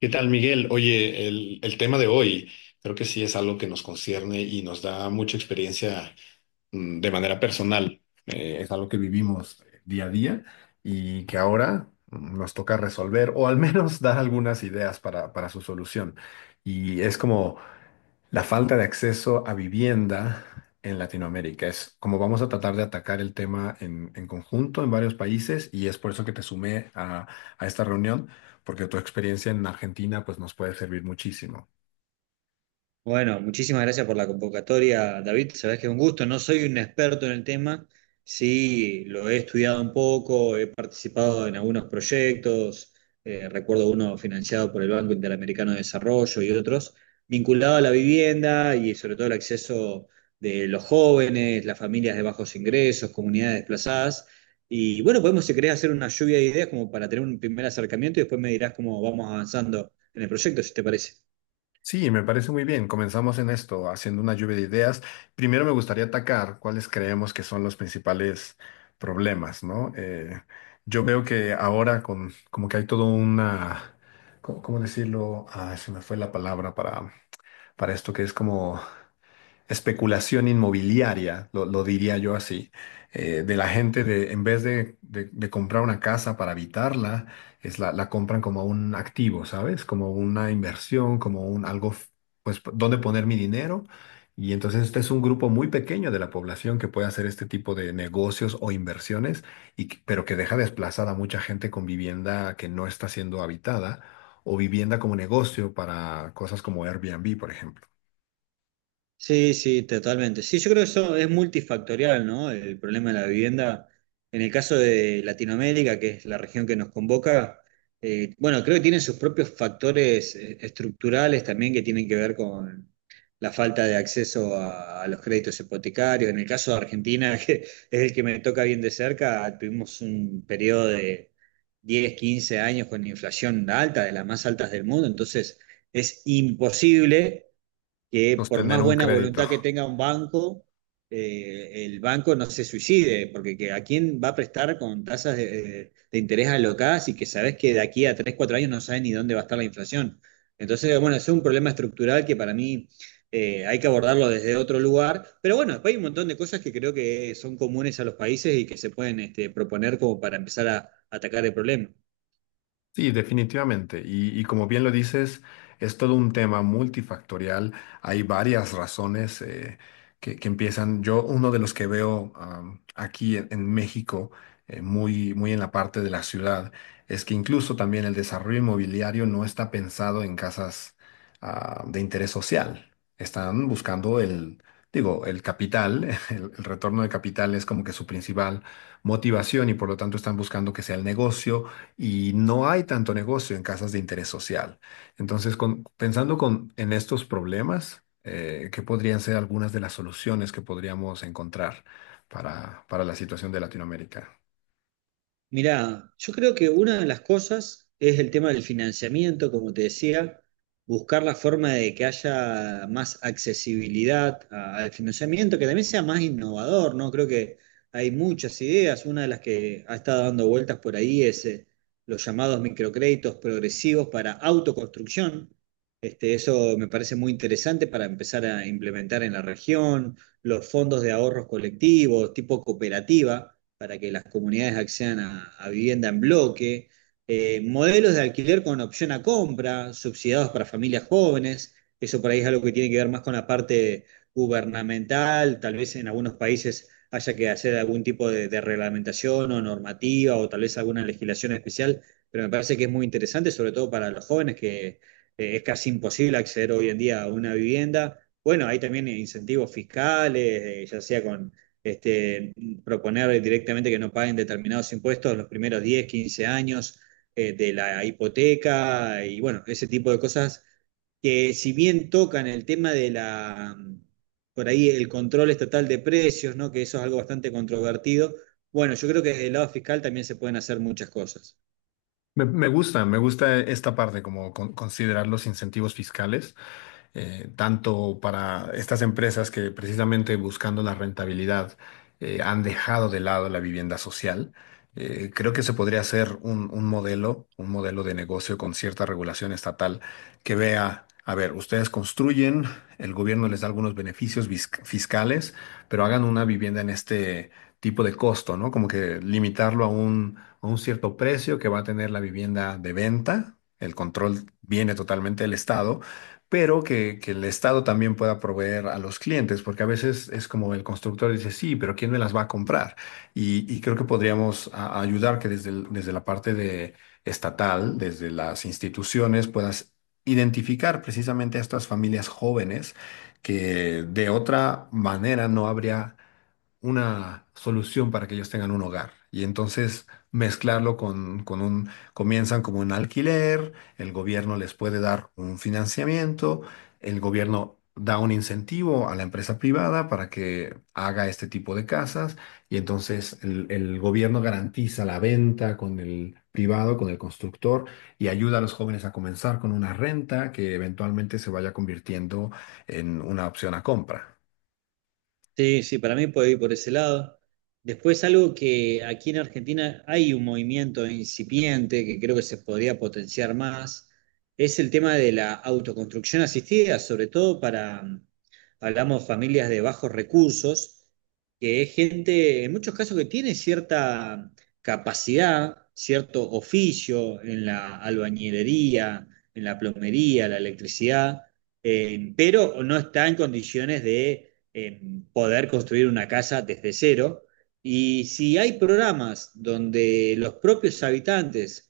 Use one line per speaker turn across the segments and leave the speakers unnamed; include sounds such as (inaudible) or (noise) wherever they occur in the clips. ¿Qué tal, Miguel? Oye, el tema de hoy creo que sí es algo que nos concierne y nos da mucha experiencia de manera personal. Es algo que vivimos día a día y que ahora nos toca resolver o al menos (laughs) dar algunas ideas para su solución. Y es como la falta de acceso a vivienda en Latinoamérica es como vamos a tratar de atacar el tema en conjunto en varios países y es por eso que te sumé a esta reunión, porque tu experiencia en Argentina pues nos puede servir muchísimo.
Bueno, muchísimas gracias por la convocatoria, David. Sabés que es un gusto. No soy un experto en el tema, sí lo he estudiado un poco, he participado en algunos proyectos, recuerdo uno financiado por el Banco Interamericano de Desarrollo y otros, vinculado a la vivienda y sobre todo el acceso de los jóvenes, las familias de bajos ingresos, comunidades desplazadas. Y bueno, podemos, si querés, hacer una lluvia de ideas como para tener un primer acercamiento y después me dirás cómo vamos avanzando en el proyecto, si te parece.
Sí, me parece muy bien. Comenzamos en esto, haciendo una lluvia de ideas. Primero me gustaría atacar cuáles creemos que son los principales problemas, ¿no? Yo veo que ahora como que hay todo una, ¿cómo decirlo? Ah, se me fue la palabra para esto que es como especulación inmobiliaria, lo diría yo así, de la gente de, en vez de, de comprar una casa para habitarla, es la compran como un activo, ¿sabes? Como una inversión, como un algo, dónde poner mi dinero. Y entonces este es un grupo muy pequeño de la población que puede hacer este tipo de negocios o inversiones, pero que deja desplazada a mucha gente con vivienda que no está siendo habitada o vivienda como negocio para cosas como Airbnb, por ejemplo.
Sí, sí, totalmente. Sí, yo creo que eso es multifactorial, ¿no? El problema de la vivienda. En el caso de Latinoamérica, que es la región que nos convoca, bueno, creo que tienen sus propios factores estructurales también que tienen que ver con la falta de acceso a los créditos hipotecarios. En el caso de Argentina, (laughs) que es el que me toca bien de cerca, tuvimos un periodo de 10, 15 años con inflación alta, de las más altas del mundo, entonces es imposible que por
Sostener
más
un
buena
crédito.
voluntad que tenga un banco, el banco no se suicide, porque ¿a quién va a prestar con tasas de interés alocadas y que sabes que de aquí a 3 4 años no sabes ni dónde va a estar la inflación? Entonces, bueno, es un problema estructural que para mí hay que abordarlo desde otro lugar, pero bueno, después hay un montón de cosas que creo que son comunes a los países y que se pueden este, proponer como para empezar a atacar el problema.
Sí, definitivamente. Y como bien lo dices, es todo un tema multifactorial. Hay varias razones que empiezan. Yo, uno de los que veo aquí en México, muy en la parte de la ciudad, es que incluso también el desarrollo inmobiliario no está pensado en casas de interés social. Están buscando el capital, (laughs) el retorno de capital es como que su principal motivación y por lo tanto están buscando que sea el negocio y no hay tanto negocio en casas de interés social. Entonces, en estos problemas, ¿qué podrían ser algunas de las soluciones que podríamos encontrar para la situación de Latinoamérica?
Mirá, yo creo que una de las cosas es el tema del financiamiento, como te decía, buscar la forma de que haya más accesibilidad al financiamiento, que también sea más innovador, ¿no? Creo que hay muchas ideas. Una de las que ha estado dando vueltas por ahí es los llamados microcréditos progresivos para autoconstrucción. Este, eso me parece muy interesante para empezar a implementar en la región, los fondos de ahorros colectivos, tipo cooperativa para que las comunidades accedan a vivienda en bloque, modelos de alquiler con opción a compra, subsidiados para familias jóvenes. Eso por ahí es algo que tiene que ver más con la parte gubernamental, tal vez en algunos países haya que hacer algún tipo de reglamentación o normativa o tal vez alguna legislación especial, pero me parece que es muy interesante, sobre todo para los jóvenes que es casi imposible acceder hoy en día a una vivienda. Bueno, hay también incentivos fiscales, ya sea con este, proponer directamente que no paguen determinados impuestos los primeros 10 15 años de la hipoteca. Y bueno, ese tipo de cosas que si bien tocan el tema de la, por ahí el control estatal de precios, ¿no? Que eso es algo bastante controvertido, bueno, yo creo que desde el lado fiscal también se pueden hacer muchas cosas.
Me gusta, me gusta esta parte, como considerar los incentivos fiscales tanto para estas empresas que precisamente buscando la rentabilidad han dejado de lado la vivienda social. Creo que se podría hacer un modelo de negocio con cierta regulación estatal que vea, a ver, ustedes construyen, el gobierno les da algunos beneficios fiscales, pero hagan una vivienda en este tipo de costo, ¿no? Como que limitarlo a a un cierto precio que va a tener la vivienda de venta. El control viene totalmente del Estado pero que el Estado también pueda proveer a los clientes, porque a veces es como el constructor dice, sí, pero ¿quién me las va a comprar? Y creo que podríamos ayudar que desde, desde la parte de estatal, desde las instituciones, puedas identificar precisamente a estas familias jóvenes que de otra manera no habría una solución para que ellos tengan un hogar. Y entonces mezclarlo comienzan como un alquiler, el gobierno les puede dar un financiamiento, el gobierno da un incentivo a la empresa privada para que haga este tipo de casas y entonces el gobierno garantiza la venta con el privado, con el constructor y ayuda a los jóvenes a comenzar con una renta que eventualmente se vaya convirtiendo en una opción a compra.
Sí, sí, para mí puede ir por ese lado. Después algo que aquí en Argentina hay un movimiento incipiente que creo que se podría potenciar más, es el tema de la autoconstrucción asistida, sobre todo para, hablamos familias de bajos recursos, que es gente, en muchos casos, que tiene cierta capacidad, cierto oficio en la albañilería, en la plomería, la electricidad, pero no está en condiciones de eh, poder construir una casa desde cero. Y si hay programas donde los propios habitantes,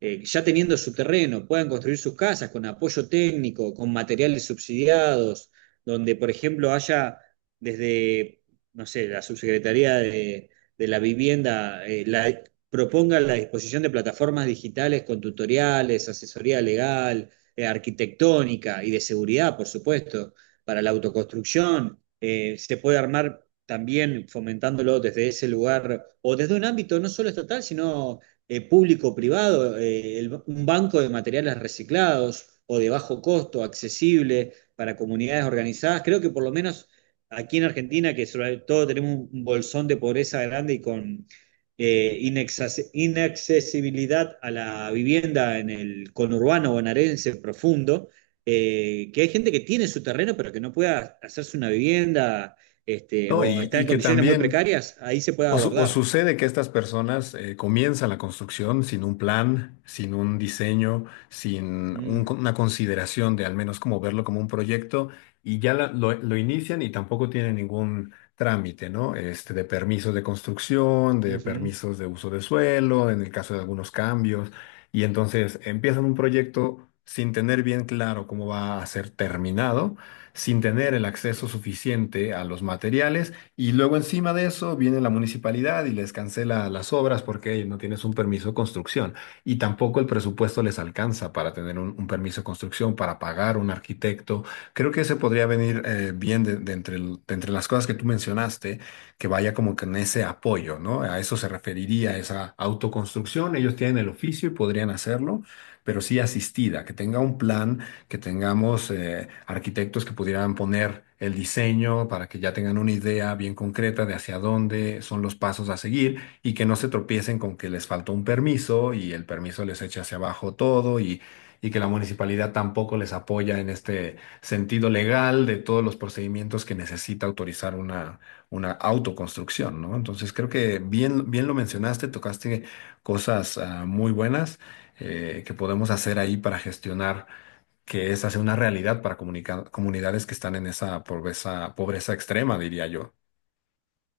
ya teniendo su terreno, puedan construir sus casas con apoyo técnico, con materiales subsidiados, donde, por ejemplo, haya desde, no sé, la subsecretaría de la vivienda, la, proponga la disposición de plataformas digitales con tutoriales, asesoría legal, arquitectónica y de seguridad, por supuesto, para la autoconstrucción se puede armar también fomentándolo desde ese lugar o desde un ámbito no solo estatal, sino público-privado, un banco de materiales reciclados o de bajo costo, accesible para comunidades organizadas. Creo que por lo menos aquí en Argentina, que sobre todo tenemos un bolsón de pobreza grande y con eh, inaccesibilidad a la vivienda en el conurbano bonaerense profundo, que hay gente que tiene su terreno pero que no pueda hacerse una vivienda este,
¿No?
o está
Y
en
que
condiciones muy
también
precarias, ahí se puede
o, o
abordar.
sucede que estas personas comienzan la construcción sin un plan, sin un diseño, sin
Mm,
una consideración de al menos como verlo como un proyecto y ya lo inician y tampoco tienen ningún trámite, ¿no? Este, de permisos de construcción, de
ujú.
permisos de uso de suelo, en el caso de algunos cambios. Y entonces empiezan un proyecto sin tener bien claro cómo va a ser terminado, sin tener el acceso suficiente a los materiales y luego encima de eso viene la municipalidad y les cancela las obras porque no tienes un permiso de construcción y tampoco el presupuesto les alcanza para tener un permiso de construcción, para pagar un arquitecto. Creo que ese podría venir bien de entre las cosas que tú mencionaste, que vaya como que en ese apoyo, ¿no? A eso se referiría esa autoconstrucción. Ellos tienen el oficio y podrían hacerlo, pero sí asistida, que tenga un plan que tengamos arquitectos que pudieran poner el diseño para que ya tengan una idea bien concreta de hacia dónde son los pasos a seguir y que no se tropiecen con que les faltó un permiso y el permiso les echa hacia abajo todo y que la municipalidad tampoco les apoya en este sentido legal de todos los procedimientos que necesita autorizar una autoconstrucción, ¿no? Entonces creo que bien, bien lo mencionaste, tocaste cosas muy buenas que podemos hacer ahí para gestionar que es hacer una realidad para comunidades que están en esa pobreza, pobreza extrema, diría yo.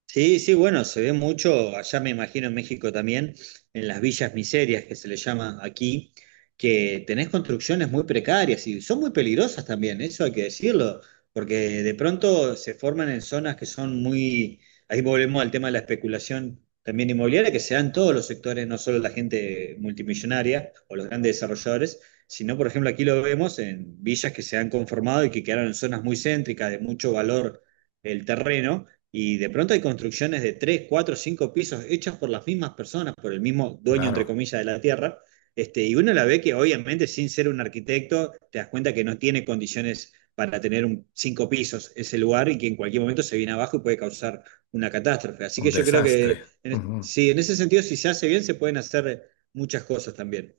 Sí, sí, bueno, se ve mucho, allá me imagino en México también, en las villas miserias que se le llama aquí, que tenés construcciones muy precarias y son muy peligrosas también, eso hay que decirlo, porque de pronto se forman en zonas que son muy, ahí volvemos al tema de la especulación también inmobiliaria, que se da en todos los sectores, no solo la gente multimillonaria o los grandes desarrolladores, sino por ejemplo aquí lo vemos en villas que se han conformado y que quedaron en zonas muy céntricas de mucho valor el terreno y de pronto hay construcciones de 3, 4, 5 pisos hechas por las mismas personas, por el mismo dueño, entre
Claro,
comillas, de la tierra. Este, y uno la ve que obviamente sin ser un arquitecto te das cuenta que no tiene condiciones para tener un, 5 pisos ese lugar y que en cualquier momento se viene abajo y puede causar una catástrofe. Así
un
que yo creo
desastre.
que en,
Ujú.
sí, en ese sentido, si se hace bien, se pueden hacer muchas cosas también.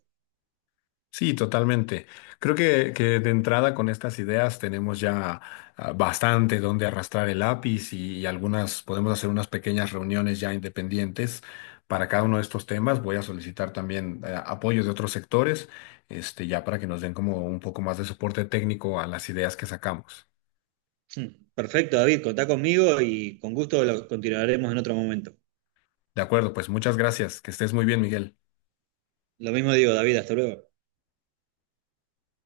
Sí, totalmente. Creo que de entrada con estas ideas tenemos ya bastante donde arrastrar el lápiz y algunas, podemos hacer unas pequeñas reuniones ya independientes para cada uno de estos temas. Voy a solicitar también apoyo de otros sectores, este, ya para que nos den como un poco más de soporte técnico a las ideas que sacamos.
Hmm. Perfecto, David, contá conmigo y con gusto lo continuaremos en otro momento.
De acuerdo, pues muchas gracias. Que estés muy bien, Miguel.
Lo mismo digo, David, hasta luego.